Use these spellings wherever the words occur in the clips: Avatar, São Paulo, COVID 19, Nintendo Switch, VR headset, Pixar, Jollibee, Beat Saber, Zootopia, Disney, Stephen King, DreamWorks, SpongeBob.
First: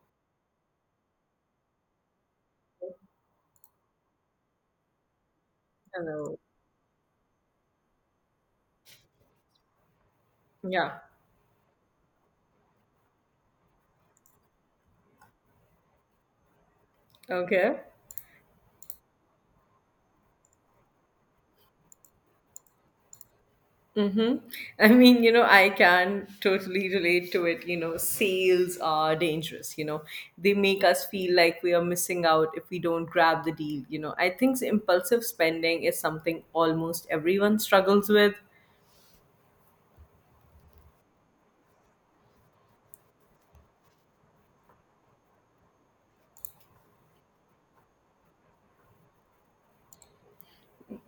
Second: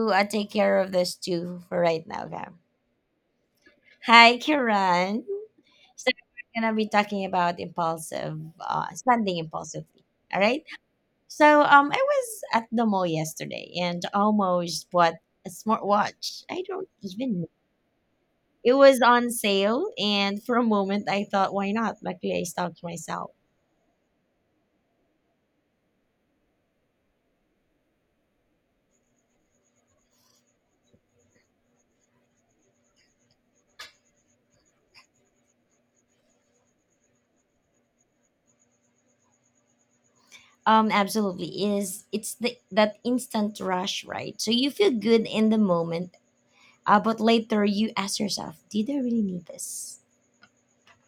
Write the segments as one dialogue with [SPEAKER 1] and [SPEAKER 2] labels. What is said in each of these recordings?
[SPEAKER 1] I take care of this too for right now, Cam. Hi, Kiran. So
[SPEAKER 2] Oh,
[SPEAKER 1] we're gonna be talking about impulsive, spending impulsively. All right.
[SPEAKER 2] yeah.
[SPEAKER 1] So I was at the mall yesterday and almost bought a smartwatch. I don't even know.
[SPEAKER 2] Okay.
[SPEAKER 1] It was on sale, and for a moment I thought, why not? Luckily, I stopped myself.
[SPEAKER 2] Mm-hmm. I mean, I can totally relate to it. Sales are dangerous. They make us feel like we are missing out if we don't grab the deal. I think impulsive spending is something almost everyone struggles with.
[SPEAKER 1] Absolutely is it's the that instant rush, right? So you feel good in the moment. But later you ask yourself, did I really need this?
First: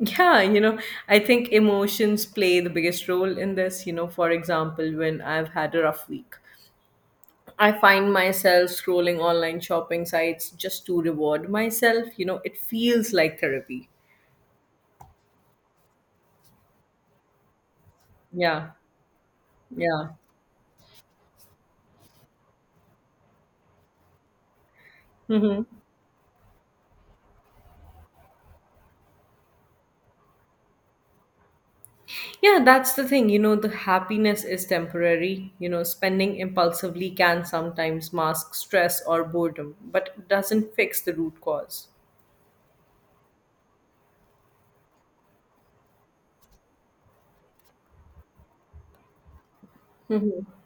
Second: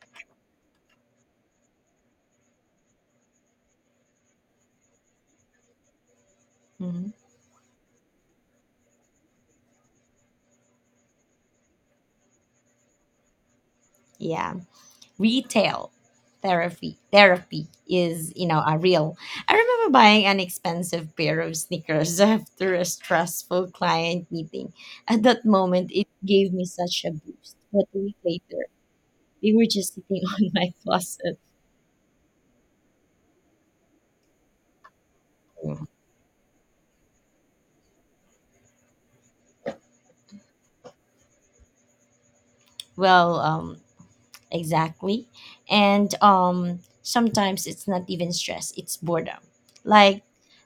[SPEAKER 2] Yeah, I think emotions play the biggest role in this. For example, when I've had a rough week.
[SPEAKER 1] Mhm.
[SPEAKER 2] I find myself scrolling online shopping sites just to reward myself. It feels like therapy.
[SPEAKER 1] Yeah. Retail therapy is you know
[SPEAKER 2] Yeah.
[SPEAKER 1] a real. I remember
[SPEAKER 2] Yeah.
[SPEAKER 1] buying an expensive pair of sneakers after a stressful client meeting. At that
[SPEAKER 2] Hmm.
[SPEAKER 1] moment it gave me such a boost, but a week later they were just sitting on my closet.
[SPEAKER 2] Yeah, that's the thing. The happiness is temporary.
[SPEAKER 1] Mm.
[SPEAKER 2] Spending impulsively can sometimes mask stress or boredom, but it doesn't fix the root cause.
[SPEAKER 1] Well, exactly. And sometimes it's not even stress, it's boredom. Like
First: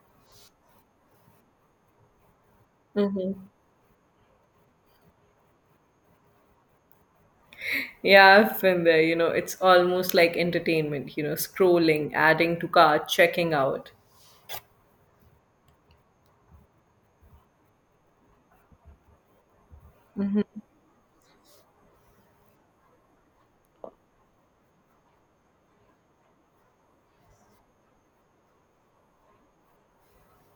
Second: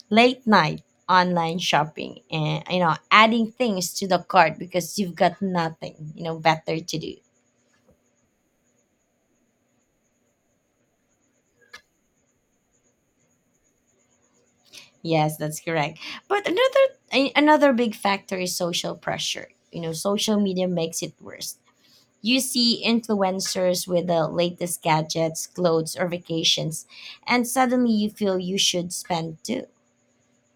[SPEAKER 1] late night online shopping, and you know
[SPEAKER 2] Hmm.
[SPEAKER 1] adding things to the cart because you've got nothing better to do.
[SPEAKER 2] Yeah, I've been there. It's almost like entertainment, scrolling, adding to cart, checking out.
[SPEAKER 1] Yes, that's correct, but another big factor is social pressure. You know, social media makes it worse. You see influencers with the latest gadgets, clothes, or vacations, and suddenly you feel you should spend too.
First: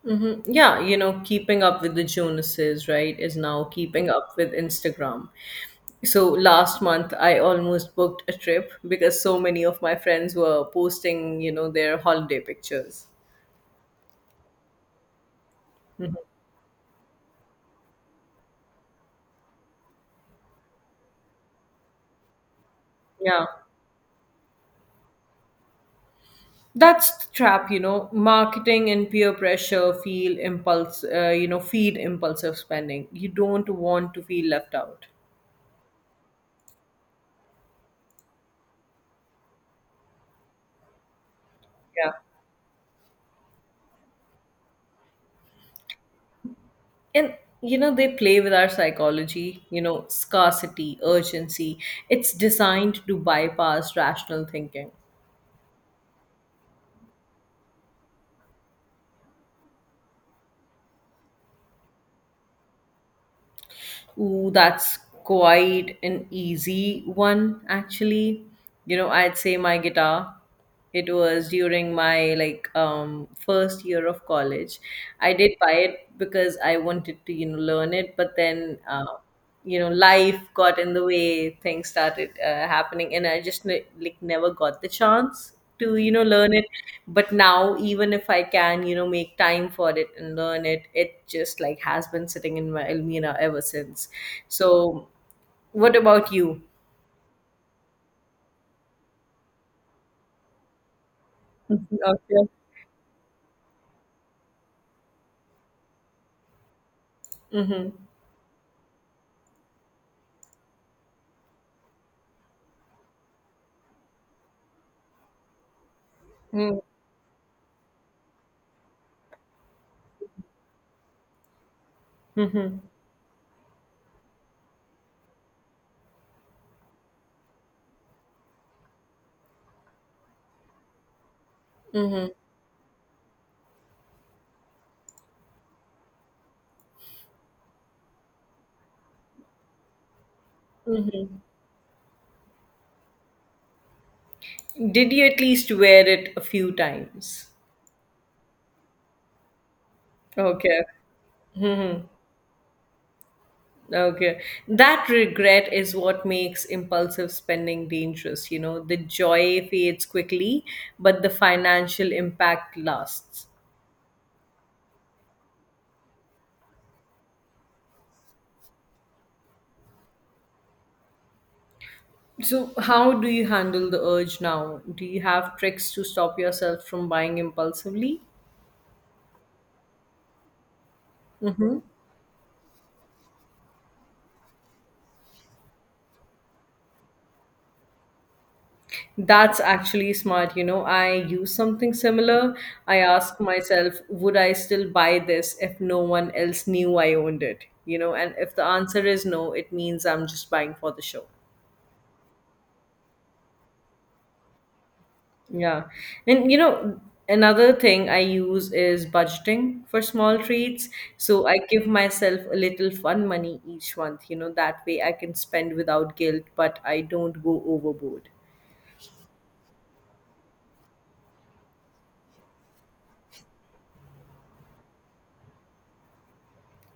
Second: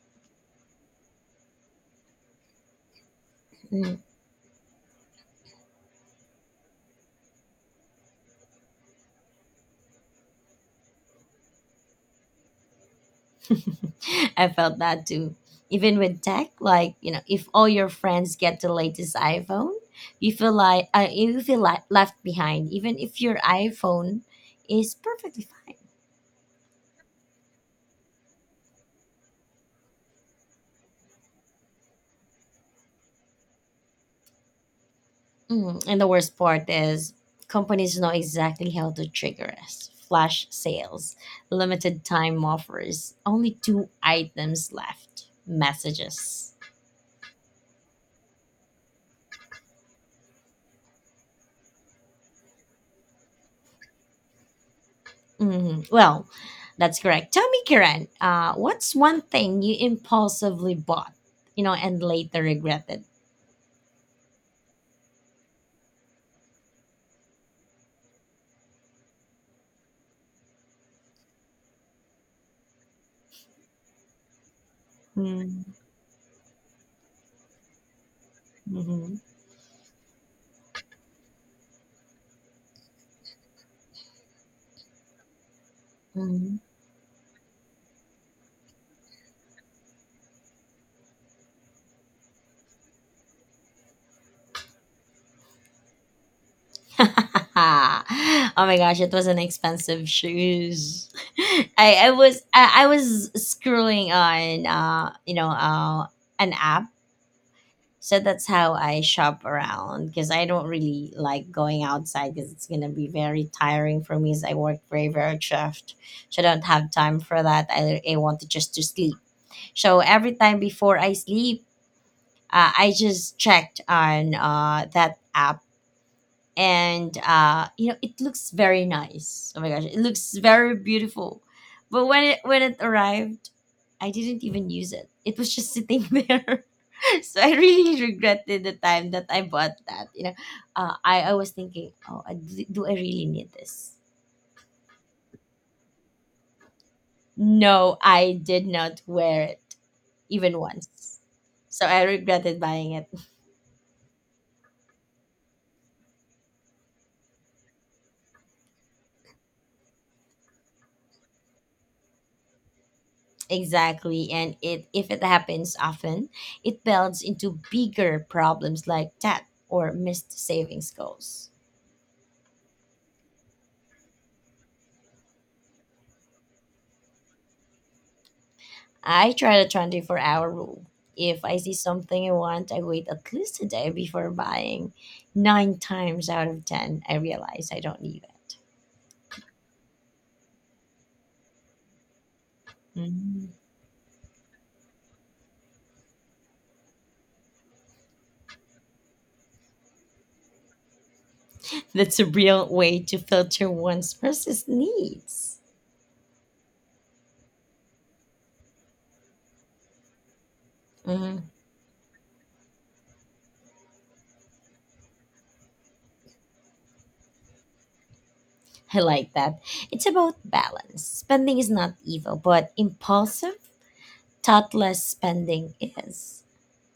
[SPEAKER 2] Mm-hmm. Yeah, keeping up with the Jonases, right, is now
[SPEAKER 1] Hmm.
[SPEAKER 2] keeping up with Instagram. So last month, I almost booked a trip because so many of my friends were posting, their holiday pictures.
[SPEAKER 1] I felt that too. Even with tech, like you know, if all your friends get the latest iPhone, you feel like left behind. Even if your
[SPEAKER 2] Yeah,
[SPEAKER 1] iPhone is perfectly fine.
[SPEAKER 2] that's the trap, marketing and peer pressure feel impulse, you know, feed impulsive spending. You don't want to feel left out.
[SPEAKER 1] Mm. And the worst part is companies know exactly how to trigger us. Flash sales, limited
[SPEAKER 2] Yeah.
[SPEAKER 1] time offers, only two items left. Messages.
[SPEAKER 2] And they play with our psychology, scarcity, urgency. It's designed to bypass rational thinking.
[SPEAKER 1] Hmm. Well, that's correct. Tell me, Kiran, what's one thing you impulsively bought, you know, and later regretted?
[SPEAKER 2] Ooh, that's quite an easy one, actually. I'd say my guitar. It was during my like first year of college. I did buy it because I wanted to, learn it, but then
[SPEAKER 1] Mm-hmm.
[SPEAKER 2] life got in the way, things started happening, and I just like never got the chance to learn
[SPEAKER 1] Hmm.
[SPEAKER 2] it. But now, even if I can make time for it and learn it, it just like has been sitting in my almira ever since. So what about you?
[SPEAKER 1] Oh my gosh, it was an expensive shoes. I,
[SPEAKER 2] Mm-hmm.
[SPEAKER 1] I was I, I was scrolling on an app. So that's how I shop around because I don't really like going outside, because it's gonna be very tiring for me. As I work very very shift, so I don't have time for that. I want to just to sleep. So every time before I sleep,
[SPEAKER 2] Mm-hmm.
[SPEAKER 1] I just checked on that app and you know it looks very nice. Oh my gosh, it looks very beautiful. But when
[SPEAKER 2] Hmm.
[SPEAKER 1] it when it arrived, I didn't even use it. It was just sitting there. So I really regretted the time that I bought that. You know, I was thinking, oh, do I really need this?
[SPEAKER 2] Did you at least wear it a few times?
[SPEAKER 1] No, I did not wear it even
[SPEAKER 2] Okay.
[SPEAKER 1] once. So I
[SPEAKER 2] Hmm.
[SPEAKER 1] regretted buying it.
[SPEAKER 2] Okay. That regret is what makes impulsive spending dangerous. The joy fades quickly, but the financial impact lasts.
[SPEAKER 1] Exactly, and it if it happens often, it builds into bigger problems like debt or missed savings goals.
[SPEAKER 2] So, how do you handle the urge now? Do you have tricks to stop yourself from buying impulsively?
[SPEAKER 1] I try the 24-hour rule. If I see something I want, I wait at least a day before buying. Nine times out of ten, I realize I don't need it.
[SPEAKER 2] That's actually smart. I use something similar. I ask
[SPEAKER 1] Mhm.
[SPEAKER 2] myself, would I still buy this if no one else knew I owned it? And if the answer is no, it means I'm just buying for the show.
[SPEAKER 1] That's a real way to filter one's versus needs.
[SPEAKER 2] Yeah. And another thing I use is budgeting for small treats. So
[SPEAKER 1] Mhm.
[SPEAKER 2] I give myself a little fun money each month. That way I can spend without guilt, but I don't go overboard.
[SPEAKER 1] I like that. It's about balance. Spending is not evil, but impulsive thoughtless spending is.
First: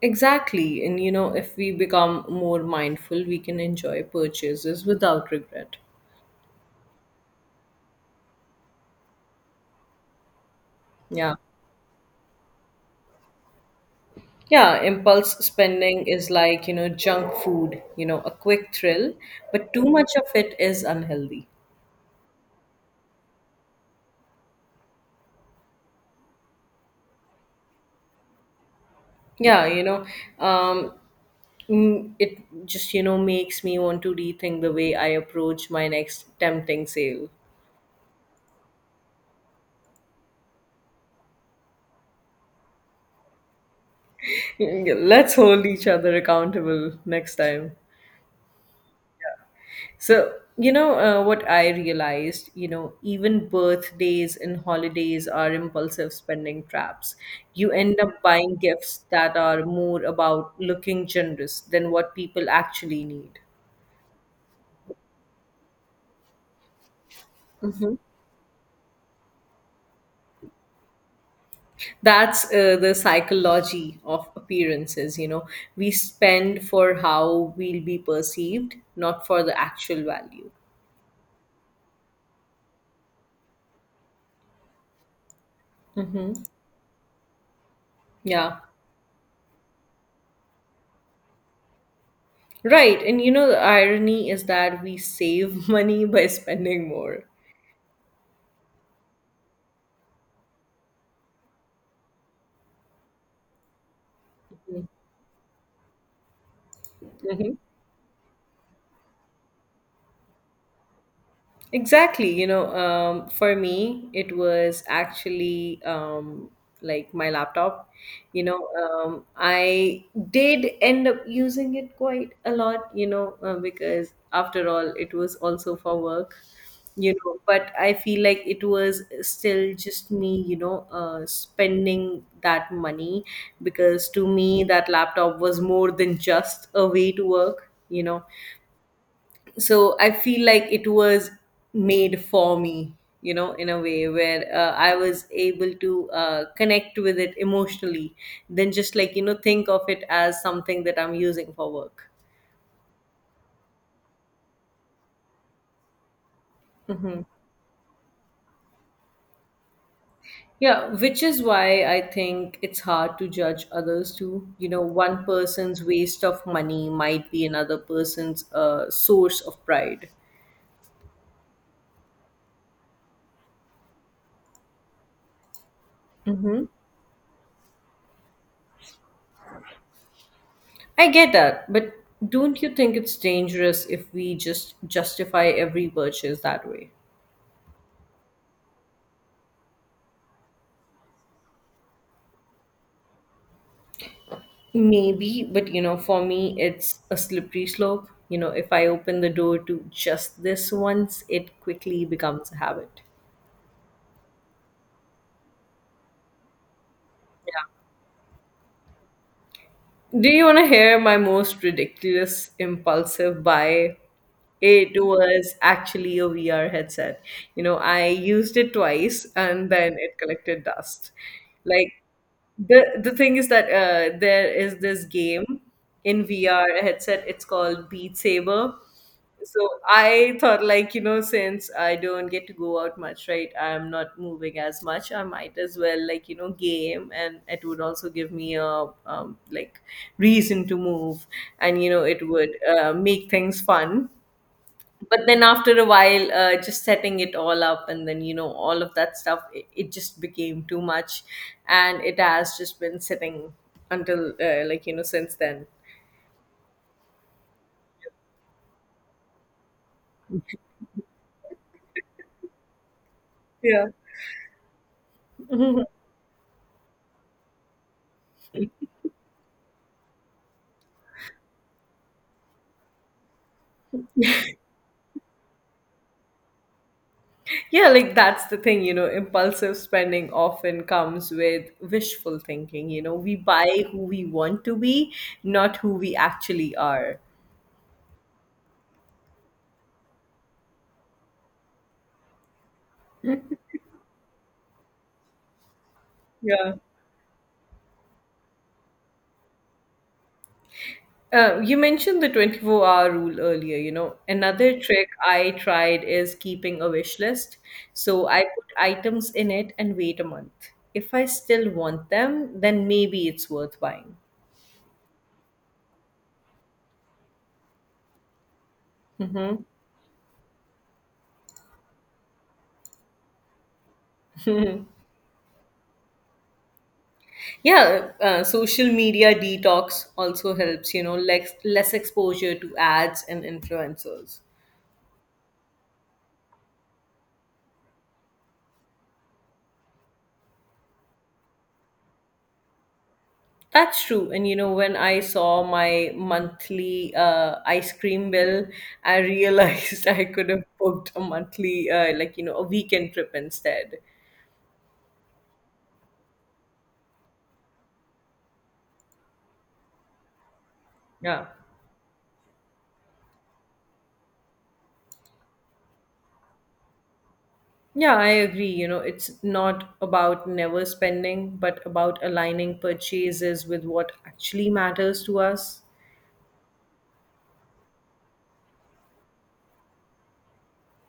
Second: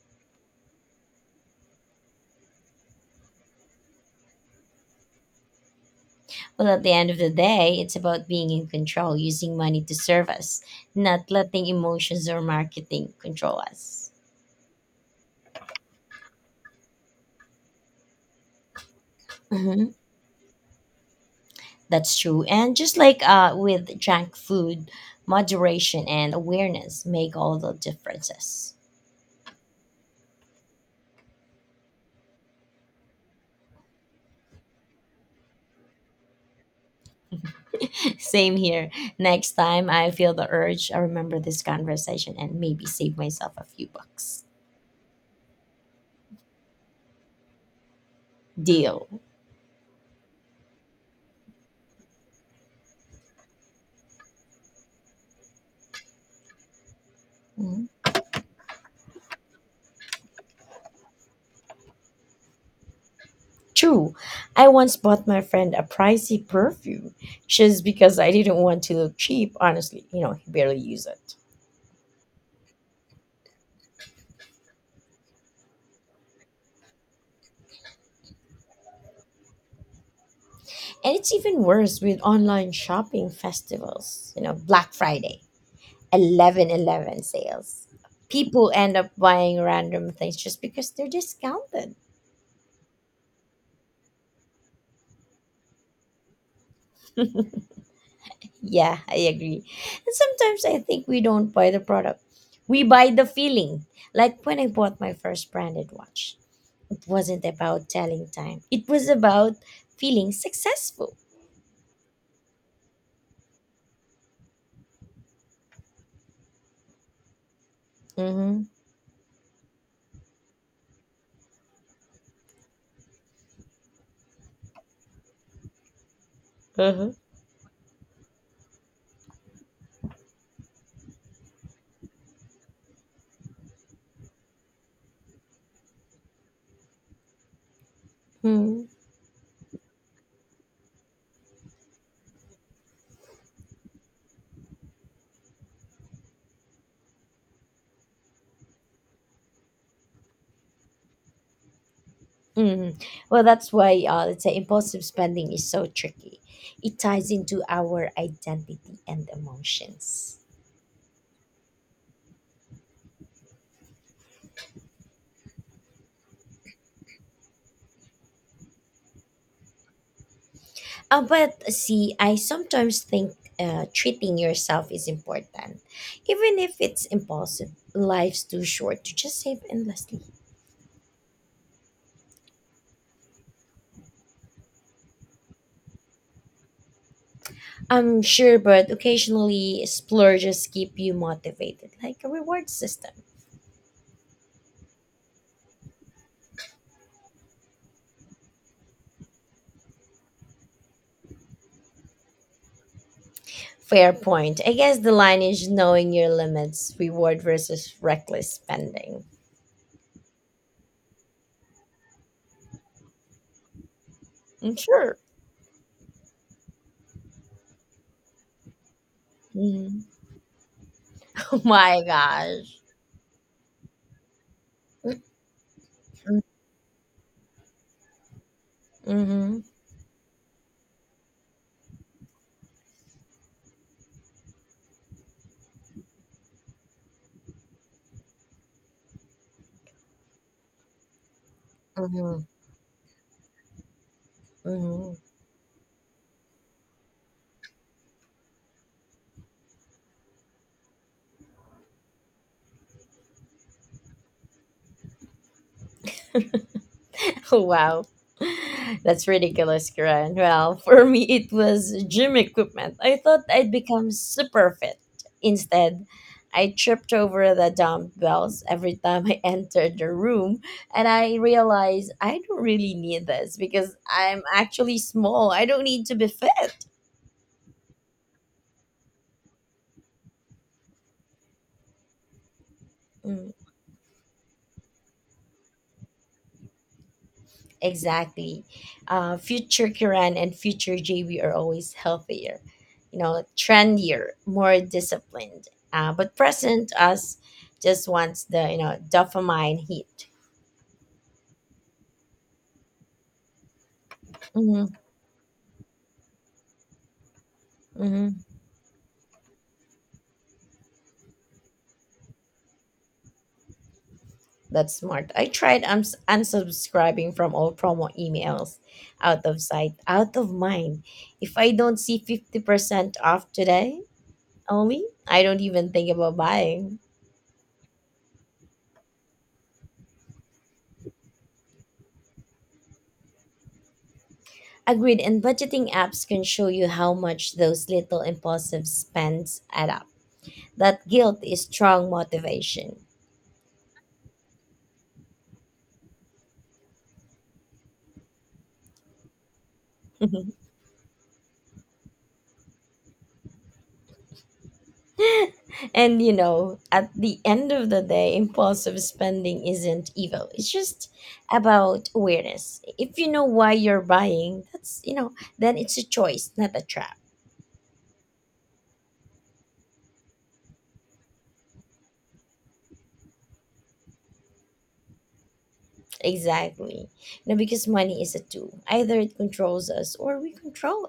[SPEAKER 2] Exactly. And if we become more mindful, we can enjoy purchases without regret.
[SPEAKER 1] Well, at the end of the day, it's about being in control, using money to serve us, not
[SPEAKER 2] Yeah.
[SPEAKER 1] letting emotions or marketing control us.
[SPEAKER 2] Yeah, impulse spending is like, junk food, a quick thrill, but
[SPEAKER 1] Hmm.
[SPEAKER 2] too much of it is unhealthy.
[SPEAKER 1] That's true. And just like with junk food, moderation and awareness make all the differences.
[SPEAKER 2] Yeah, um, it just makes me want to rethink the way I approach my next tempting sale.
[SPEAKER 1] Same here. Next time I feel the urge, I remember this conversation and maybe save myself a few bucks.
[SPEAKER 2] Yeah, let's hold each other accountable next time.
[SPEAKER 1] Deal.
[SPEAKER 2] So, what I realized, even birthdays and holidays are impulsive spending traps. You
[SPEAKER 1] Mhm.
[SPEAKER 2] end up buying gifts that are more about looking generous than what people actually need.
[SPEAKER 1] True, I once bought my friend a pricey perfume just because I didn't want to look cheap. Honestly, you know, he barely used it.
[SPEAKER 2] That's the psychology of appearances. We spend for how we'll be perceived, not for the actual value.
[SPEAKER 1] And it's even worse with online shopping festivals, you know, Black Friday,
[SPEAKER 2] Hmm.
[SPEAKER 1] 1111 sales.
[SPEAKER 2] Yeah,
[SPEAKER 1] People end up buying random things just because they're discounted.
[SPEAKER 2] right, and the irony is that we save money by spending more.
[SPEAKER 1] Yeah, I agree. And sometimes I think we don't buy the product, we buy the feeling. Like when I bought my first branded watch, wasn't
[SPEAKER 2] Mhm.
[SPEAKER 1] about telling time. It was about feeling successful.
[SPEAKER 2] Exactly. For me, it was actually like my laptop. You
[SPEAKER 1] Mm-hmm.
[SPEAKER 2] know, um, I did end up using it quite a lot, because after all, it was also for work,
[SPEAKER 1] Uh-huh.
[SPEAKER 2] but I feel like it was still just me, spending that money, because to me, that laptop was more than just a way to work. You know,
[SPEAKER 1] Hmm.
[SPEAKER 2] so I feel like it was made for me in a way where I was able to connect with it emotionally, then just like think of it as something that I'm using for work.
[SPEAKER 1] Hmm. Well, that's why let's say impulsive spending is so tricky. It
[SPEAKER 2] Hmm.
[SPEAKER 1] ties into our identity and emotions.
[SPEAKER 2] Yeah, which is why I think it's hard to judge others too. One person's waste of money might be another person's source of pride.
[SPEAKER 1] But see, I sometimes think treating yourself is important, even
[SPEAKER 2] Mhm.
[SPEAKER 1] if it's impulsive. Life's too short to just save endlessly.
[SPEAKER 2] I get that, but don't you think it's dangerous if we just justify every purchase that way?
[SPEAKER 1] I'm sure, but occasionally splurges keep you motivated, like a reward system.
[SPEAKER 2] Maybe, but for me, it's a slippery slope. If I open the door to just this once, it quickly becomes a habit.
[SPEAKER 1] Fair point. I guess the line is knowing your limits, reward versus reckless spending.
[SPEAKER 2] Do you want to hear my most ridiculous impulsive buy?
[SPEAKER 1] Mm,
[SPEAKER 2] It
[SPEAKER 1] sure.
[SPEAKER 2] was actually a VR headset. I used it twice and then
[SPEAKER 1] Mhm.
[SPEAKER 2] it collected dust.
[SPEAKER 1] Oh
[SPEAKER 2] Like
[SPEAKER 1] my gosh.
[SPEAKER 2] the thing is that there is this game in VR headset. It's called Beat Saber.
[SPEAKER 1] Hmm.
[SPEAKER 2] So I thought, since I don't get to go out much, right? I'm not moving as much. I might as well, game, and it would also give me a reason to move, and it
[SPEAKER 1] Hmm.
[SPEAKER 2] would make things fun.
[SPEAKER 1] Hmm.
[SPEAKER 2] But then, after a while, just setting it all up and then all of that stuff, it just became too much, and it has just been sitting until since then.
[SPEAKER 1] Oh, wow. That's ridiculous, Karen. Well, for me, it was gym equipment. I thought I'd
[SPEAKER 2] Yeah.
[SPEAKER 1] become super fit.
[SPEAKER 2] Mhm.
[SPEAKER 1] Instead, I tripped over the dumbbells every time I entered the room, and I realized I don't really need this because I'm actually small. I don't need to be fit.
[SPEAKER 2] Yeah, like that's the thing. Impulsive spending often comes with wishful thinking. We
[SPEAKER 1] Mm.
[SPEAKER 2] buy who we want to be, not who we actually are.
[SPEAKER 1] Exactly. Future Kiran and future JB are always healthier, you know, trendier, more disciplined. But
[SPEAKER 2] Yeah.
[SPEAKER 1] present us just wants the, you know, dopamine hit.
[SPEAKER 2] You mentioned the 24-hour hour rule earlier, Another
[SPEAKER 1] Hmm.
[SPEAKER 2] trick I tried is keeping a wish list. So
[SPEAKER 1] Hmm.
[SPEAKER 2] I put items in it and wait a month. If I still want them, then maybe it's worth buying.
[SPEAKER 1] That's smart. I tried unsubscribing from all promo emails, out of
[SPEAKER 2] Hmm.
[SPEAKER 1] sight, out of mind. If I don't see 50% off today, Only I don't even think about buying.
[SPEAKER 2] Yeah, social media detox also helps, less exposure to ads and influencers.
[SPEAKER 1] Agreed, and budgeting apps can show you how much those little impulsive spends add up. That guilt is strong motivation.
[SPEAKER 2] That's true. And when I saw my monthly ice cream bill, I realized I could have booked a monthly, a weekend trip instead.
[SPEAKER 1] And you know, at the end of the day, impulsive spending isn't evil. It's just
[SPEAKER 2] Yeah.
[SPEAKER 1] about awareness. If you know why you're buying, that's then it's a choice, not a trap.
[SPEAKER 2] Yeah, I agree. It's not about never spending, but about aligning purchases with what actually matters to us.
[SPEAKER 1] Exactly. You know, because money is a tool. Either it controls us or we control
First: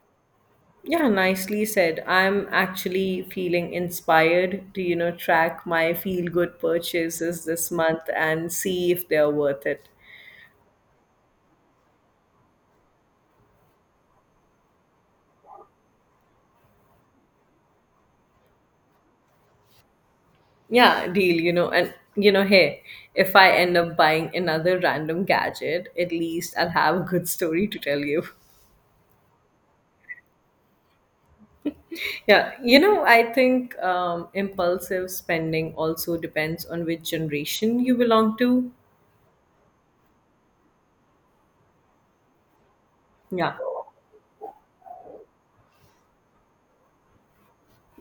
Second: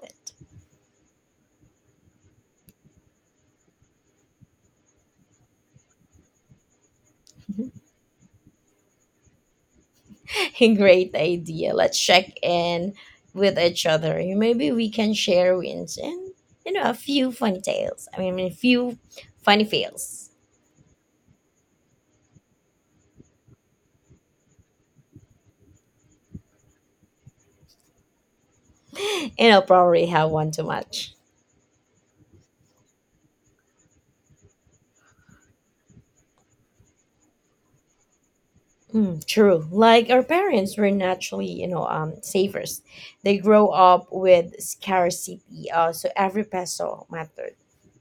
[SPEAKER 2] Yeah, nicely said. I'm actually feeling inspired to, track my feel good purchases this
[SPEAKER 1] it.
[SPEAKER 2] month and see if they're worth it.
[SPEAKER 1] Great idea. Let's check in with each other. Maybe we can share wins and a few funny tales. I mean, a few funny fails.
[SPEAKER 2] Yeah, deal. And hey, if I end up buying another random gadget, at least I'll have a good story to tell you.
[SPEAKER 1] And I'll probably have one too much.
[SPEAKER 2] Yeah, I think impulsive spending also depends on which generation you belong to.
[SPEAKER 1] Mm, true. Like our parents were naturally, you know, savers. They
[SPEAKER 2] Yeah,
[SPEAKER 1] grow up with scarcity, so every peso mattered.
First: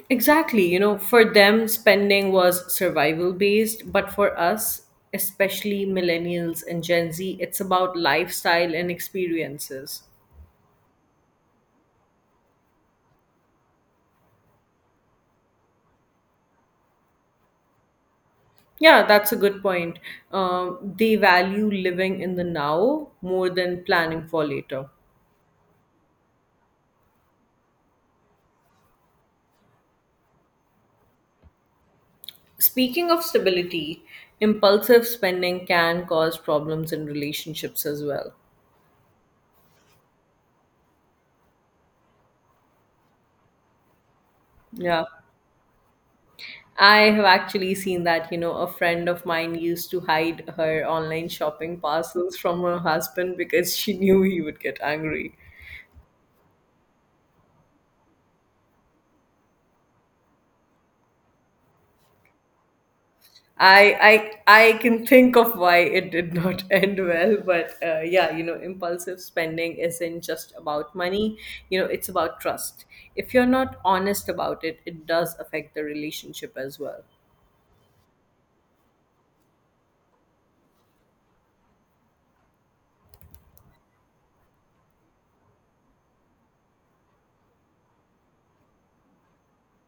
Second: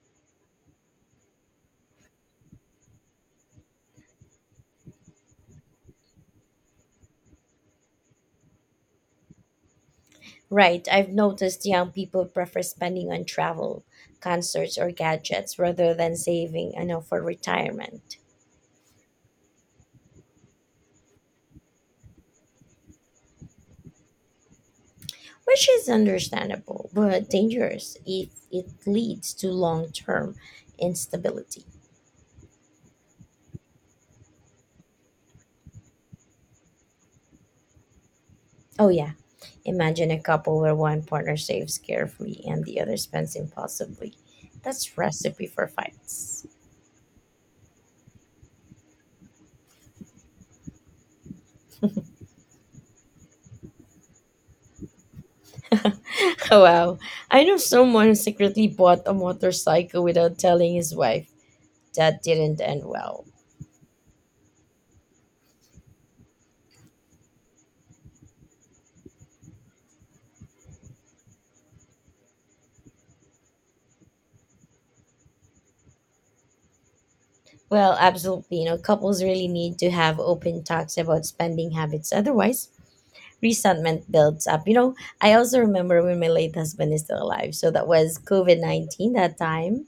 [SPEAKER 2] exactly. For them, spending was survival based, but for us, especially millennials and gen z, it's about lifestyle and experiences.
[SPEAKER 1] Right. I've noticed young people prefer spending on travel, concerts, or gadgets rather than saving, you know, for retirement,
[SPEAKER 2] Yeah, that's a good point. They value living in the now more than planning for later.
[SPEAKER 1] which is understandable but dangerous if it leads to long-term instability.
[SPEAKER 2] Speaking of stability, impulsive spending can cause problems in relationships as well.
[SPEAKER 1] Oh yeah. Imagine a couple where one partner saves carefully and the other spends impulsively. That's
[SPEAKER 2] Yeah.
[SPEAKER 1] recipe for fights.
[SPEAKER 2] I have actually seen that, a friend of mine used to hide her online shopping parcels from her husband because she knew he would get angry.
[SPEAKER 1] Wow. I know someone who secretly bought a motorcycle without telling his wife. That didn't end well.
[SPEAKER 2] I can think of why it did not end well, but yeah, impulsive spending isn't just about money. It's about trust. If you're not honest about it, it does affect the relationship as well.
[SPEAKER 1] Well, absolutely. You know, couples really need to have open talks about spending habits. Otherwise, resentment builds up. You know, I also remember when my late husband is still alive. So that was COVID 19 that time.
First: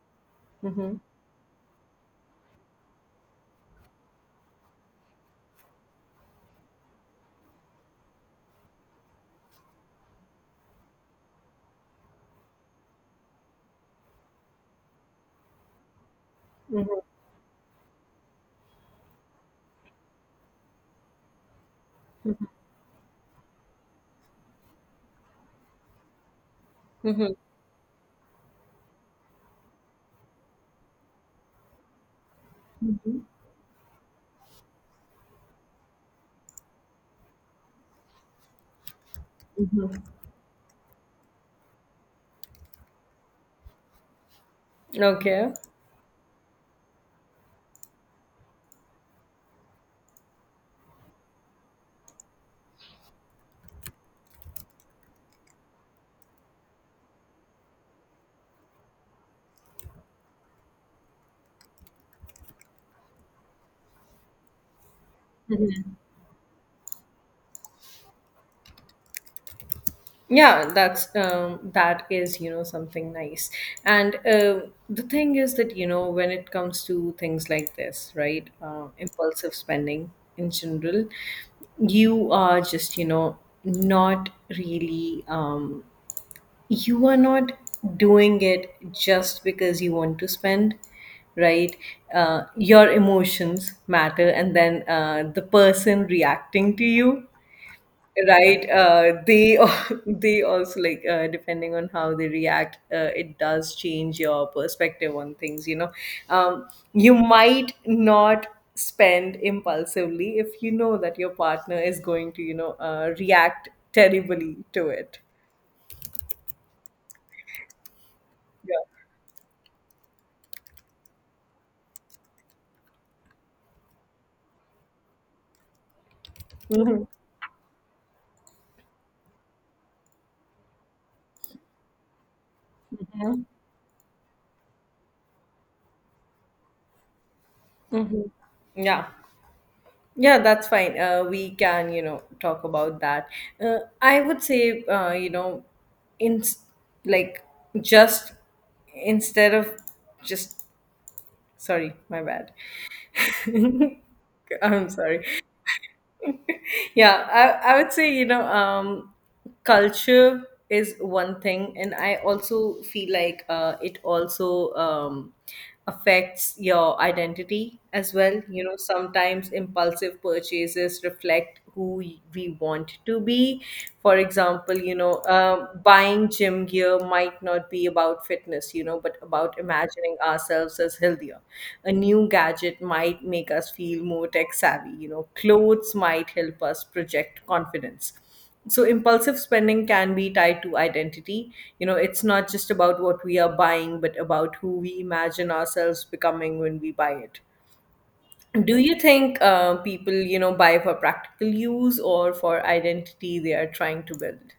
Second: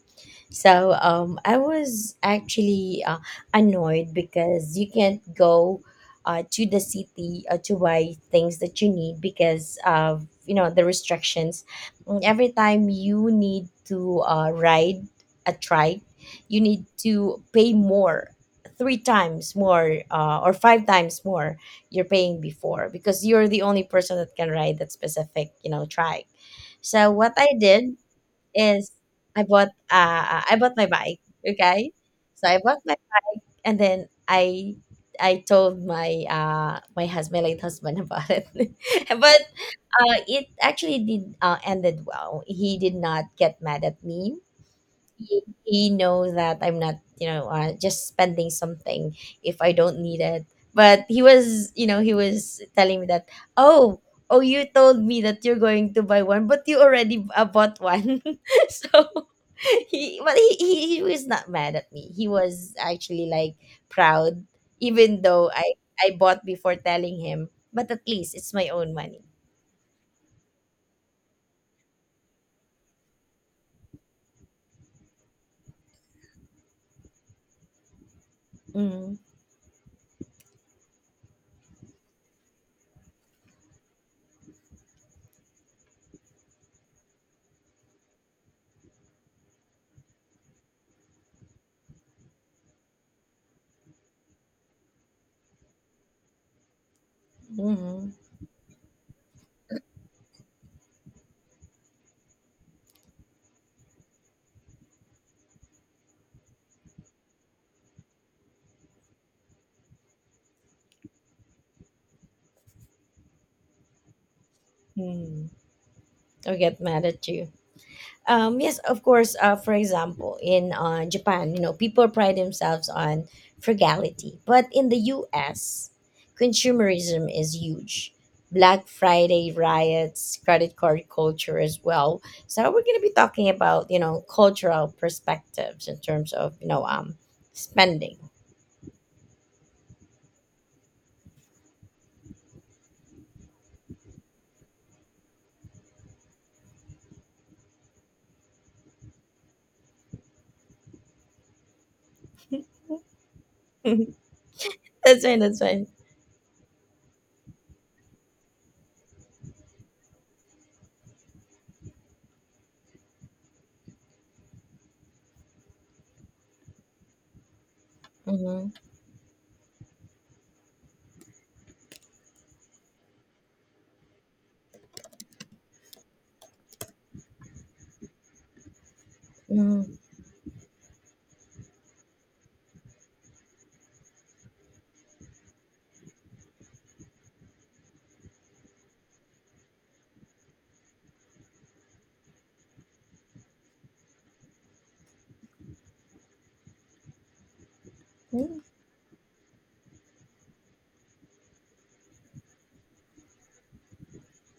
[SPEAKER 1] So
[SPEAKER 2] Mm-hmm.
[SPEAKER 1] um, I was actually annoyed because you can't go to the city to buy things that you need because of you know the restrictions. Mm. Every time you need to ride a trike, you need
[SPEAKER 2] Mm-hmm.
[SPEAKER 1] to pay more, three times more or five times more you're paying before, because you're the only person that can ride that specific you know trike. So
[SPEAKER 2] Mm-hmm.
[SPEAKER 1] what I did is I bought my bike. Okay. So I bought my, and then I told my my husband, my late husband about it. But it actually did ended well. He did not get mad at me. he,
[SPEAKER 2] Okay.
[SPEAKER 1] he know that I'm not, you know, just spending something if I don't need it. But he was, you know, he was telling me that, oh, oh, you told me that you're going to buy one, but you already bought one. So he, he was not mad at me. He was actually like proud, even though I bought before telling him. But at least it's my own money.
[SPEAKER 2] Yeah, that's that is something nice. And the thing is that when it comes to things like this, right,
[SPEAKER 1] Mm-hmm.
[SPEAKER 2] impulsive spending in general, you are just not really you are not doing it just because you want to spend, right? Your emotions matter, and then the person reacting to you,
[SPEAKER 1] Mm-hmm.
[SPEAKER 2] right, they al- they also like depending on how they react, it does change your perspective on things. Um, you might not spend impulsively if you know that your partner is going to react terribly to it.
[SPEAKER 1] Mm-hmm. Or get mad at you. Yes,
[SPEAKER 2] Yeah.
[SPEAKER 1] of course. For example, in Japan, you know, people pride themselves on frugality, but in the U.S.,
[SPEAKER 2] Mhm.
[SPEAKER 1] consumerism is huge. Black Friday riots, credit card culture as well. So we're going to be talking about you know cultural perspectives in terms of you know spending.
[SPEAKER 2] Yeah, yeah, that's fine, we can talk about that. I would say in like just instead of just sorry my bad. I'm
[SPEAKER 1] That's
[SPEAKER 2] sorry.
[SPEAKER 1] fine, that's fine.
[SPEAKER 2] Yeah. I would say culture is one thing, and I also feel like it also affects your identity as well. Sometimes impulsive purchases reflect who we want to be. For example, buying gym gear might not be about fitness, but about
[SPEAKER 1] Mm-hmm.
[SPEAKER 2] imagining ourselves as healthier. A new gadget might make us feel more tech savvy, clothes might help us project confidence. So, impulsive spending can be tied to identity. It's not just about what we are buying, but about who we imagine ourselves becoming when we buy it. Do you think people, buy for practical use or for identity they are trying to build?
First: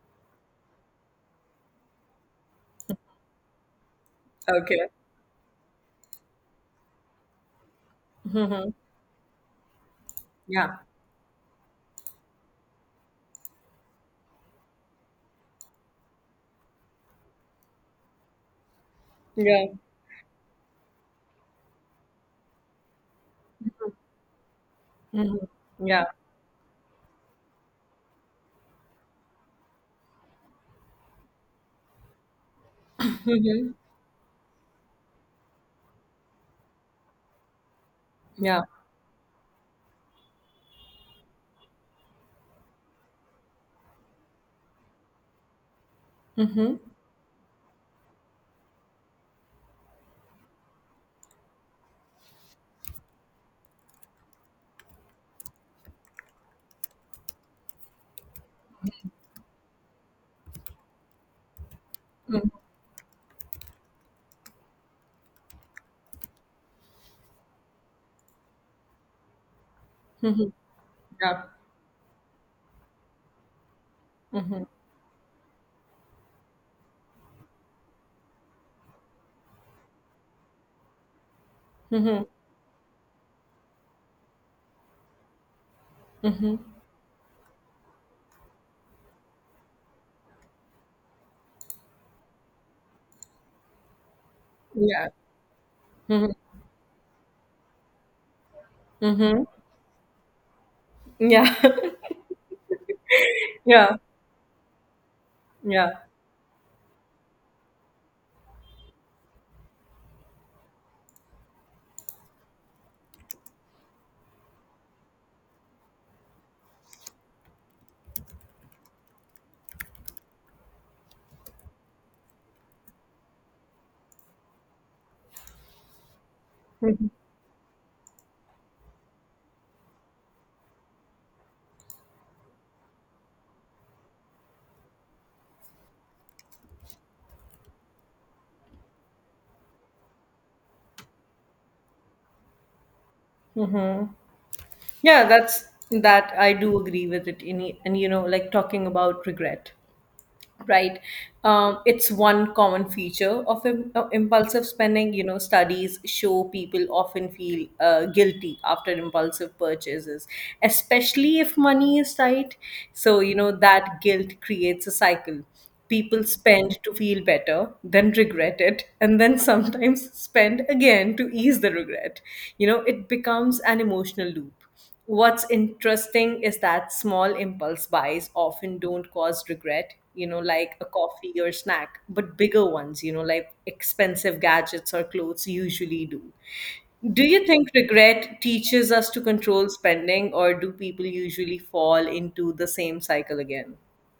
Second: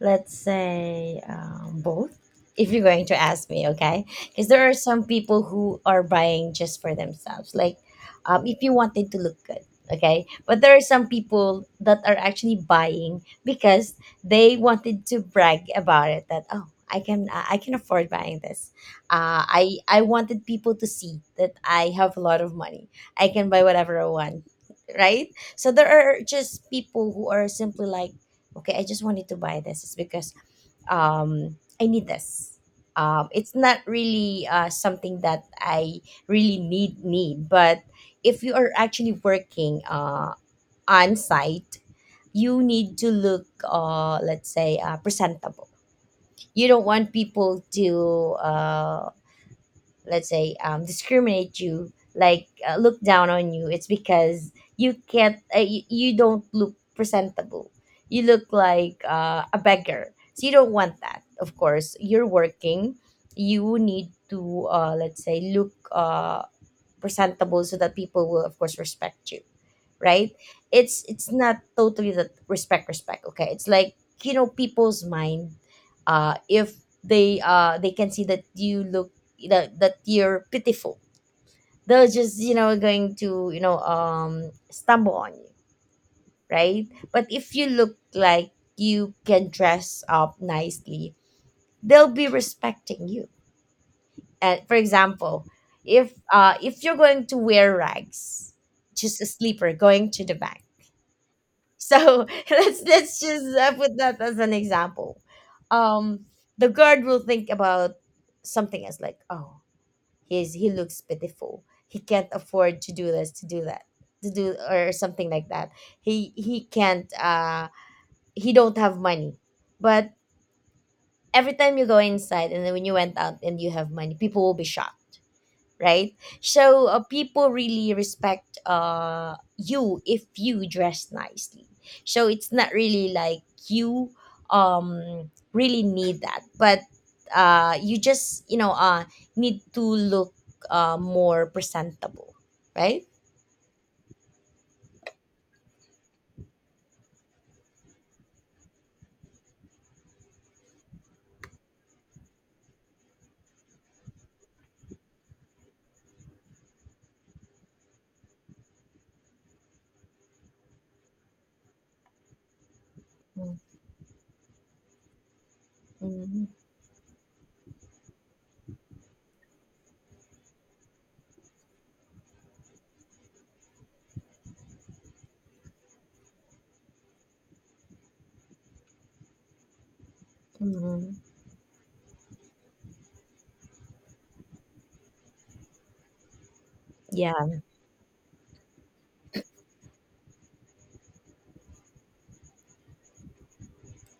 [SPEAKER 1] Let's say both. If you're going to ask me, okay, because there are
[SPEAKER 2] Okay.
[SPEAKER 1] some people who are buying just for themselves, like if
[SPEAKER 2] Hmm.
[SPEAKER 1] you wanted to look good. Okay, but there
[SPEAKER 2] Yeah.
[SPEAKER 1] are some people that are actually buying because they wanted to brag about it that, oh, I can I can afford buying this. uh,
[SPEAKER 2] Yeah.
[SPEAKER 1] i i wanted people to see that I have a lot of money. I can buy whatever I want, right?
[SPEAKER 2] Mhm.
[SPEAKER 1] So there
[SPEAKER 2] Yeah.
[SPEAKER 1] are just people who are simply like, okay, I just wanted to buy this. It's because I need this. It's
[SPEAKER 2] Mhm.
[SPEAKER 1] not really something that I really need but if you
[SPEAKER 2] Yeah.
[SPEAKER 1] are actually working on site, you need to look, let's say, presentable. You
[SPEAKER 2] Mhm.
[SPEAKER 1] don't want people to let's say, discriminate you, like, look down on you. It's because you can't, you don't look presentable, you look like a beggar. So you don't want that, of course you're
[SPEAKER 2] Mm.
[SPEAKER 1] working. You need to, let's say, look, presentable, so that people will of course respect you, right? It's
[SPEAKER 2] Yeah.
[SPEAKER 1] not totally that respect, okay, it's like, you know,
[SPEAKER 2] Mhm.
[SPEAKER 1] people's mind. If they they can see that you look that you're pitiful, they're
[SPEAKER 2] Mhm.
[SPEAKER 1] just, you know, going to, you know, stumble on you,
[SPEAKER 2] Mhm.
[SPEAKER 1] right? But if you look like you can dress up nicely, they'll be respecting you. For
[SPEAKER 2] Yeah.
[SPEAKER 1] example, if,
[SPEAKER 2] Mhm.
[SPEAKER 1] if you're going to wear rags, just a
[SPEAKER 2] Mhm.
[SPEAKER 1] sleeper going to the bank.
[SPEAKER 2] Yeah.
[SPEAKER 1] So let's just, put
[SPEAKER 2] Yeah.
[SPEAKER 1] that as an example.
[SPEAKER 2] Yeah.
[SPEAKER 1] Um, the guard will think about something as like, oh, he looks pitiful. He can't afford to do this, to do that, to do or something like that. He can't. He don't have money. But every time you go inside and then when you went out and you have money, people will be shocked, right? So, people really respect you if you dress nicely. So it's not really like you really need that, but you just, you know, need to look more presentable, right?
[SPEAKER 2] Yeah, that's that I do agree with it in and like talking about regret. Right. It's one common feature of impulsive spending. You know, studies show people often feel guilty after impulsive purchases, especially if money is tight. So you know, that guilt creates a cycle. People
[SPEAKER 1] Mm-hmm.
[SPEAKER 2] spend to feel better, then regret it, and then sometimes spend again to ease the regret. You know, it becomes an emotional loop. What's interesting is that small impulse buys often don't cause regret, you know, like a
[SPEAKER 1] Mm-hmm.
[SPEAKER 2] coffee or snack, but bigger ones, you know, like expensive gadgets or clothes usually do. Do
[SPEAKER 1] Yeah.
[SPEAKER 2] you think regret teaches us to control spending, or do people usually fall into the same cycle again?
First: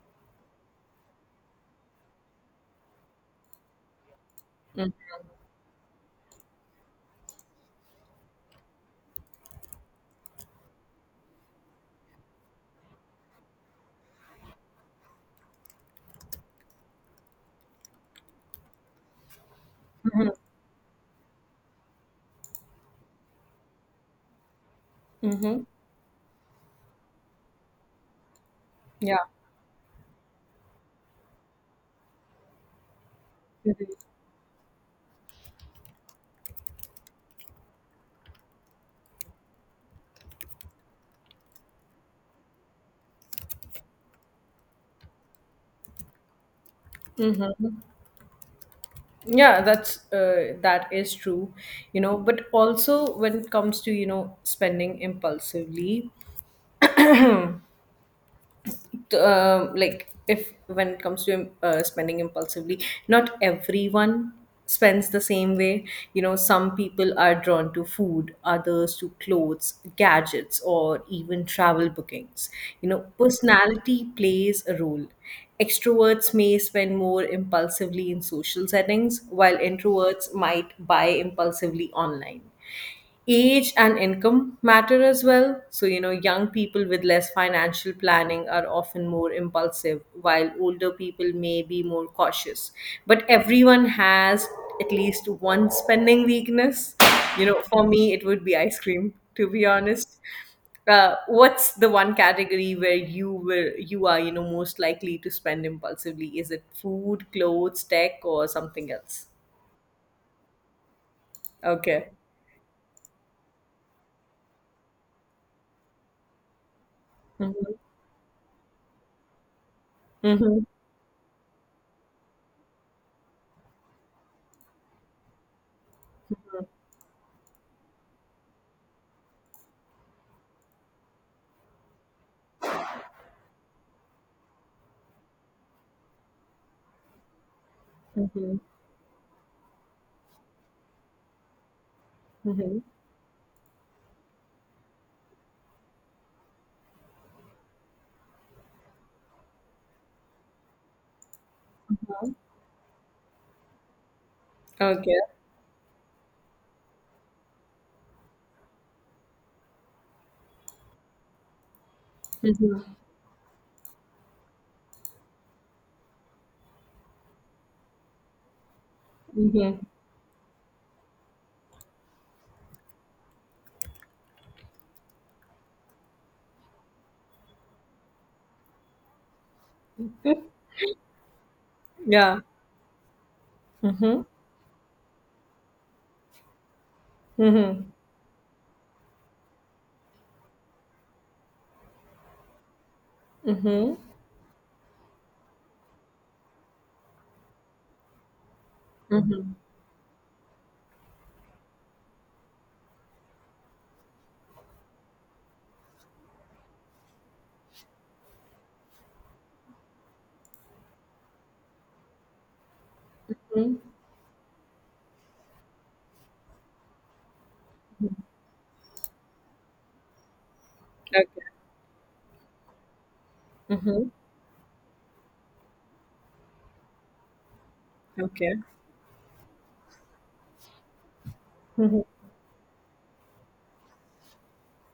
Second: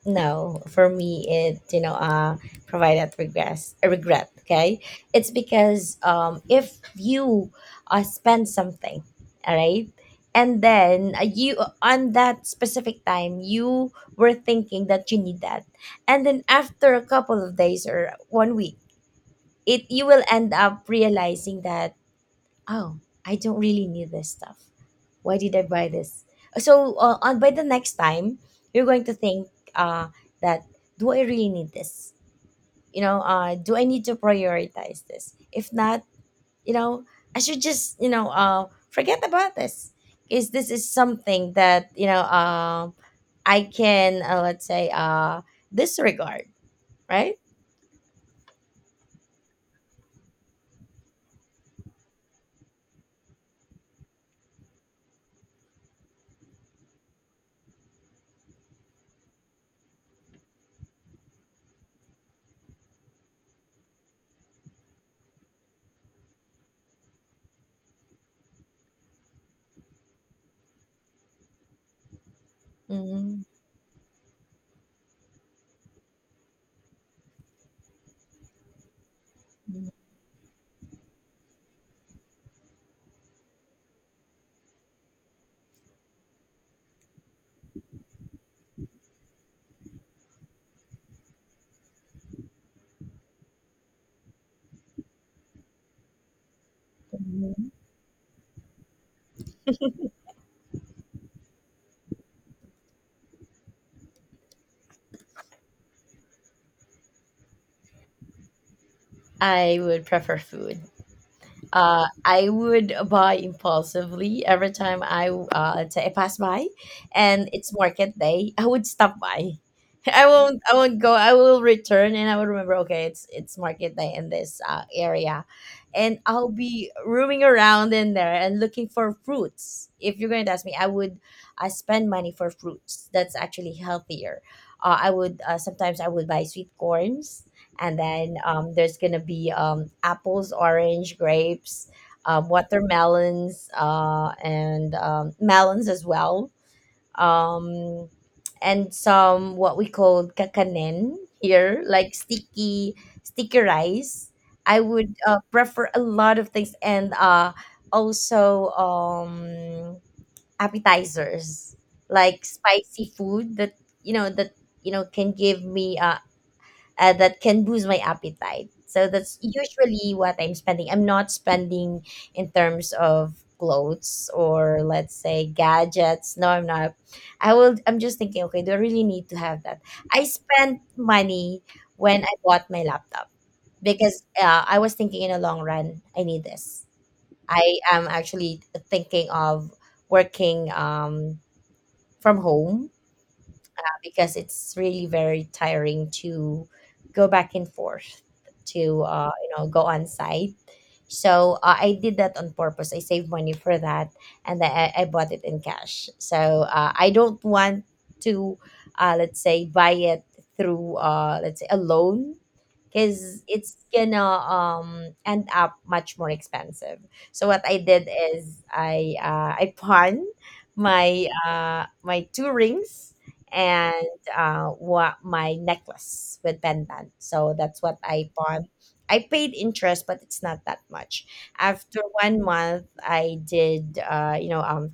[SPEAKER 1] No, for me, it, you know, provided regress, a regret. Okay, it's because if you spend something, all right, and then, you, on that specific time you were thinking that you need that, and then after a couple of days or 1 week, it you will end up realizing that, oh, I don't really need this stuff. Why did
[SPEAKER 2] Mm-hmm.
[SPEAKER 1] I buy this? So, on by the next time, you're going to
[SPEAKER 2] Yeah.
[SPEAKER 1] think, uh, that, do I really need this? You know, do I
[SPEAKER 2] Mhm.
[SPEAKER 1] need to prioritize this? If not, you know, I should just, you know, forget about this. Is this is something that, you know, I can, let's say, disregard, right?
[SPEAKER 2] Yeah, that is true, you know, but also when it comes to, you know, spending impulsively, like if when it comes to spending impulsively, not everyone spends the same way. You know, some people are drawn to food, others to clothes, gadgets, or even travel bookings. You know,
[SPEAKER 1] Mm.
[SPEAKER 2] personality plays a role. Extroverts may spend more impulsively in social settings, while
[SPEAKER 1] Mm.
[SPEAKER 2] introverts might buy impulsively online. Age and income matter as well. So, you know, young people with less financial planning are often more impulsive, while older people may be more cautious. But everyone has at least one spending weakness. You know,
[SPEAKER 1] Mm.
[SPEAKER 2] for me, it would be ice cream, to be honest. What's the one category where you are you know most likely to spend impulsively? Is it food, clothes, tech, or something else?
[SPEAKER 1] I would prefer food.
[SPEAKER 2] Okay.
[SPEAKER 1] I would buy impulsively every time I pass by, and
[SPEAKER 2] Mm-hmm.
[SPEAKER 1] it's market day. I would stop by. I
[SPEAKER 2] Mm-hmm.
[SPEAKER 1] won't. I won't go. I will return, and I will remember. Okay, it's market day in this area, and I'll be roaming around in there and looking for fruits. If you're going to ask me, I would, spend money for fruits. That's actually healthier. I would, sometimes I would buy sweet corns, and then
[SPEAKER 2] Mm-hmm.
[SPEAKER 1] there's gonna be apples, orange, grapes,
[SPEAKER 2] Mm-hmm.
[SPEAKER 1] watermelons, and melons as well, um, and some what we call kakanen here, like sticky rice. I would,
[SPEAKER 2] Okay.
[SPEAKER 1] prefer a lot of things, and, also, appetizers like
[SPEAKER 2] Mhm.
[SPEAKER 1] spicy food that, you know, that you know can give me, that can boost my appetite. So that's
[SPEAKER 2] Mhm.
[SPEAKER 1] usually what I'm spending. I'm not spending in terms of clothes or let's say gadgets. No, I'm not. I will. I'm just thinking, okay, do I really need to have that? I spent money when I
[SPEAKER 2] Yeah.
[SPEAKER 1] bought my laptop because,
[SPEAKER 2] Mhm.
[SPEAKER 1] I was thinking in a long run, I need this. I
[SPEAKER 2] Mhm.
[SPEAKER 1] am actually thinking of working, from home,
[SPEAKER 2] Mhm.
[SPEAKER 1] because it's really very tiring to go back and forth to, you
[SPEAKER 2] Mhm.
[SPEAKER 1] know, go on site. So, I did that on purpose. I saved money for that, and then I bought it in cash. So, I don't want to, let's say, buy it through, let's say, a loan, because it's gonna end up much more expensive. So what I did is I, I pawned
[SPEAKER 2] Okay.
[SPEAKER 1] my my two rings and,
[SPEAKER 2] Mhm.
[SPEAKER 1] what my necklace with pendant. So that's what I
[SPEAKER 2] Okay.
[SPEAKER 1] bought. I paid interest, but it's not that much. After
[SPEAKER 2] Mhm.
[SPEAKER 1] 1 month, I did, you know,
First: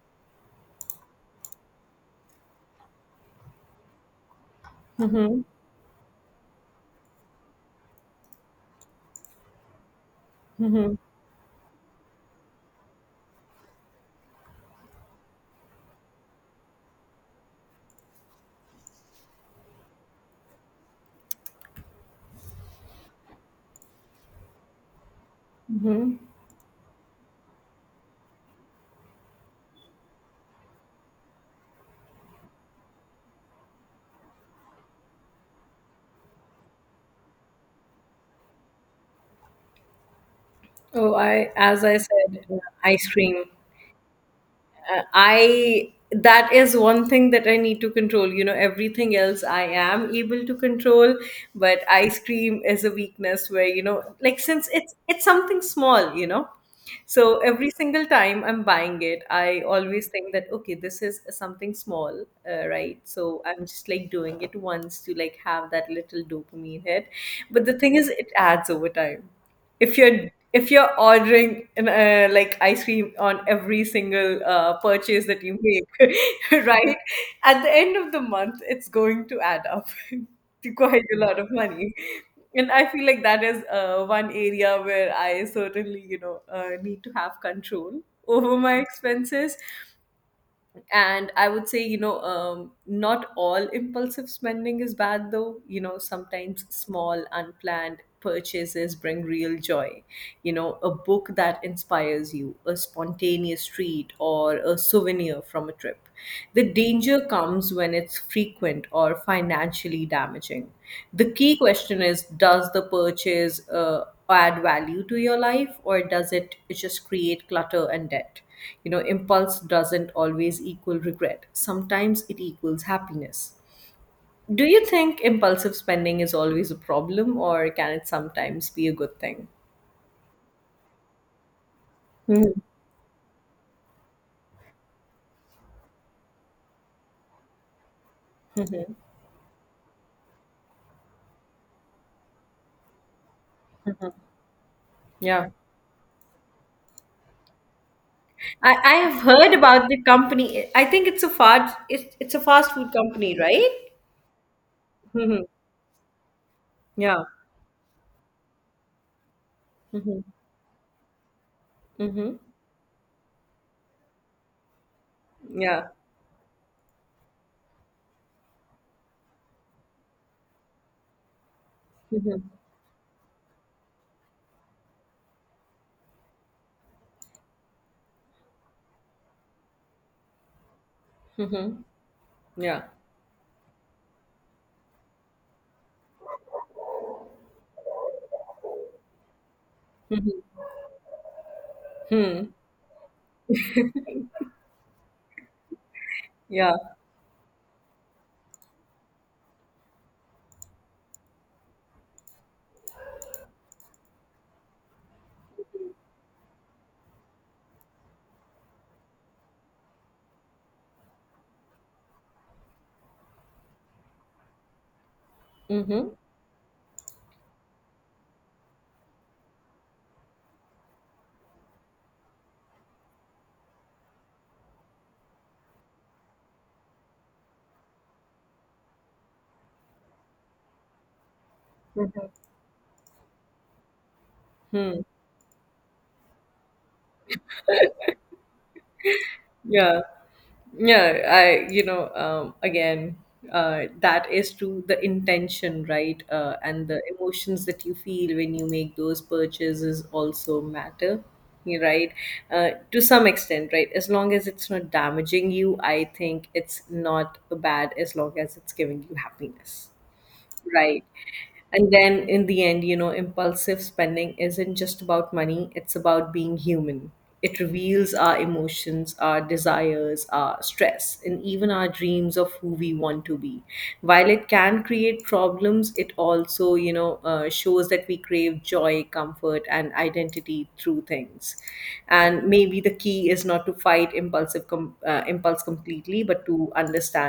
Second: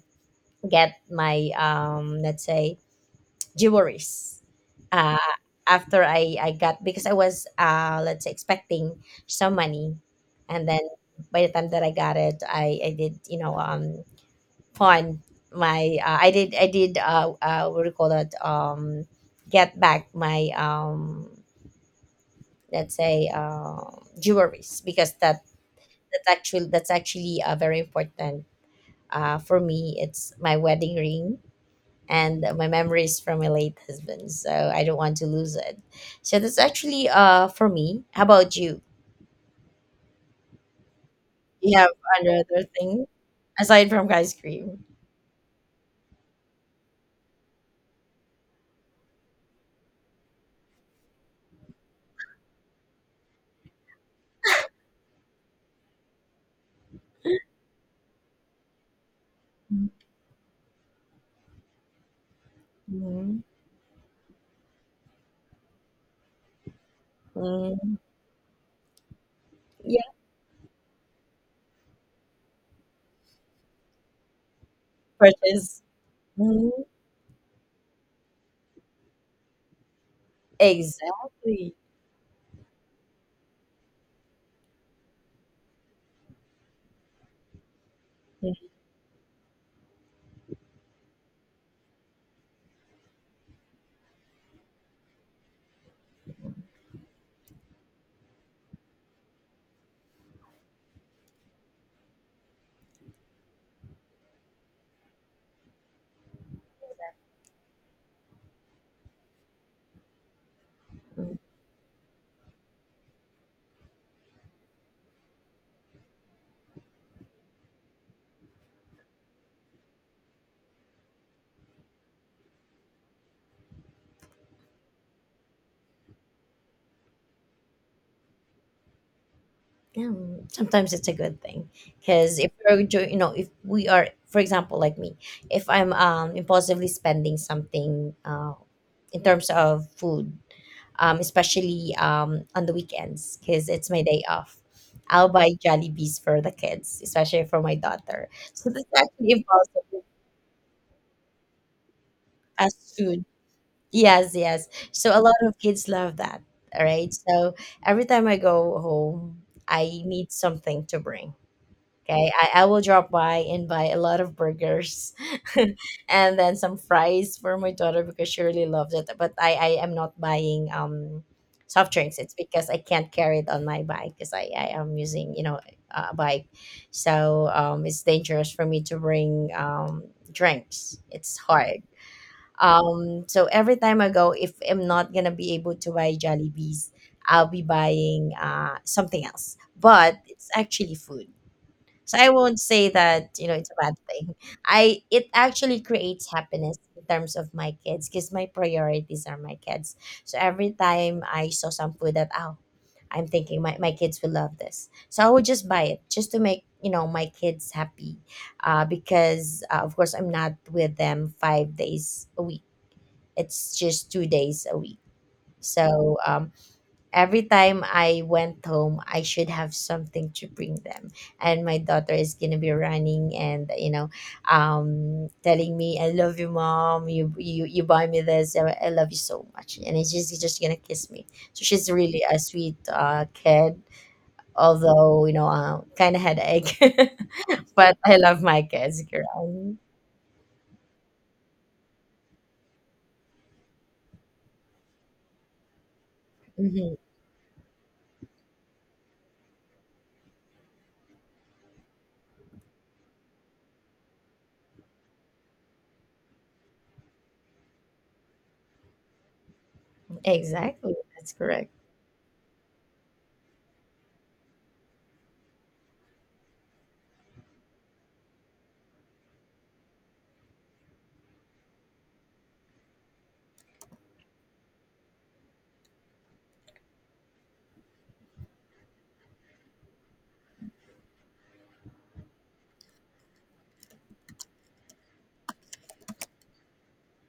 [SPEAKER 1] get my, let's say, jewelries. Uh,
[SPEAKER 2] Mhm.
[SPEAKER 1] after I got, because I was, let's say, expecting some money, and then
[SPEAKER 2] Mhm.
[SPEAKER 1] by the time that I got it, I did, you know, fun. My, I did what do you call that, get back my, let's say, jewelries, because that's actually very important for me. It's my wedding ring and my memories from my late husband, so I don't want to lose it. So that's actually, for me. How about you?
[SPEAKER 2] Oh, I
[SPEAKER 1] You
[SPEAKER 2] as
[SPEAKER 1] have
[SPEAKER 2] I said,
[SPEAKER 1] another thing
[SPEAKER 2] ice cream.
[SPEAKER 1] aside from ice cream.
[SPEAKER 2] I That is one thing that I need to control. You know, everything else I am able to control, but ice cream is a weakness where you know, like since it's something small, you know. So every single time I'm buying it, I always think that, okay, this is something small, right?
[SPEAKER 1] Mhm.
[SPEAKER 2] So I'm just like doing it once to like have that little dopamine hit. But the
[SPEAKER 1] Mm.
[SPEAKER 2] thing is, it adds over time. If
[SPEAKER 1] Yeah,
[SPEAKER 2] you're ordering an, like ice cream on every single purchase that you
[SPEAKER 1] purchase.
[SPEAKER 2] make, right? At the end of the month, it's going to add up to quite a lot of
[SPEAKER 1] Exactly.
[SPEAKER 2] money, and I feel like that is one area where I certainly you know need to have control
[SPEAKER 1] Yeah.
[SPEAKER 2] over my expenses. And I would say you know not all impulsive spending is bad, though. You know, sometimes small unplanned purchases bring real joy. You know, a book that inspires you, a spontaneous treat, or a souvenir from a trip. The danger comes when it's frequent or financially damaging. The key question is, does the purchase add value to your life, or does it just create clutter and debt? You know, impulse doesn't always equal regret, sometimes it equals happiness. Do you think impulsive spending is always a problem, or can it sometimes be a good thing?
[SPEAKER 1] Yeah. Sometimes it's a good thing because if
[SPEAKER 2] Mhm.
[SPEAKER 1] you know, if we are, for example, like me, if I'm impulsively spending something, in terms of food, especially on the weekends, because it's my day off, I'll
[SPEAKER 2] Yeah.
[SPEAKER 1] buy Jollibees for the kids, especially for my daughter. So
[SPEAKER 2] I,
[SPEAKER 1] that's
[SPEAKER 2] I have
[SPEAKER 1] actually
[SPEAKER 2] heard about the
[SPEAKER 1] impulsive
[SPEAKER 2] company. I think it's a fast
[SPEAKER 1] as
[SPEAKER 2] food
[SPEAKER 1] food.
[SPEAKER 2] company, right?
[SPEAKER 1] Yes, yes. So a lot
[SPEAKER 2] Mm-hmm.
[SPEAKER 1] of kids love that. All right.
[SPEAKER 2] Yeah.
[SPEAKER 1] So every time I go home, I
[SPEAKER 2] Mm-hmm.
[SPEAKER 1] need something to bring. Okay.
[SPEAKER 2] Mm-hmm.
[SPEAKER 1] I will drop by and buy a lot of burgers
[SPEAKER 2] Yeah.
[SPEAKER 1] and then some fries for my daughter, because she really loves it. But I am not buying soft drinks. It's
[SPEAKER 2] Mm-hmm.
[SPEAKER 1] because I can't carry it on my bike, because I am using, you know, a bike. So it's dangerous for me to bring drinks. It's
[SPEAKER 2] Mm-hmm.
[SPEAKER 1] hard.
[SPEAKER 2] Yeah.
[SPEAKER 1] So every time I go, if I'm not gonna be able to buy Jollibees, I'll be buying, something else. But it's
[SPEAKER 2] Mm-hmm.
[SPEAKER 1] actually food. So I
[SPEAKER 2] Hmm.
[SPEAKER 1] won't say that, you know, it's a bad thing. I it actually creates
[SPEAKER 2] Yeah.
[SPEAKER 1] happiness in terms of my kids, because my priorities are my kids. So every time I saw some food that, oh, I'm thinking my kids will love this. So I would just buy it, just to make, you know, my kids happy. Because, of course I'm not with them 5 days a week, it's just 2 days a week,
[SPEAKER 2] Mm-hmm.
[SPEAKER 1] so, every time I went home I should have something to bring them. And my daughter is gonna be running and, you know, telling me, I love you mom, you buy me this, I love you so much, and it's just gonna kiss me. So she's really
[SPEAKER 2] Mm-hmm.
[SPEAKER 1] a sweet, kid,
[SPEAKER 2] Hmm.
[SPEAKER 1] although, you know, kind of headache but I love my kids girl.
[SPEAKER 2] Yeah. Yeah. I again, that is to the intention, right? And
[SPEAKER 1] Mhm.
[SPEAKER 2] the emotions that you feel when you make those purchases also matter. You're right, to some extent, right? As long as it's not damaging you, I think it's not bad, as long as it's giving you happiness.
[SPEAKER 1] Exactly,
[SPEAKER 2] Right.
[SPEAKER 1] that's correct.
[SPEAKER 2] And then in the end, you know, impulsive spending isn't just about money, it's about being human. It reveals our emotions, our desires, our stress, and even our dreams of who we want to be. While it can create problems, it also, you know, shows that we crave joy, comfort, and identity through things. And maybe the key is not to fight impulse completely, but to understand.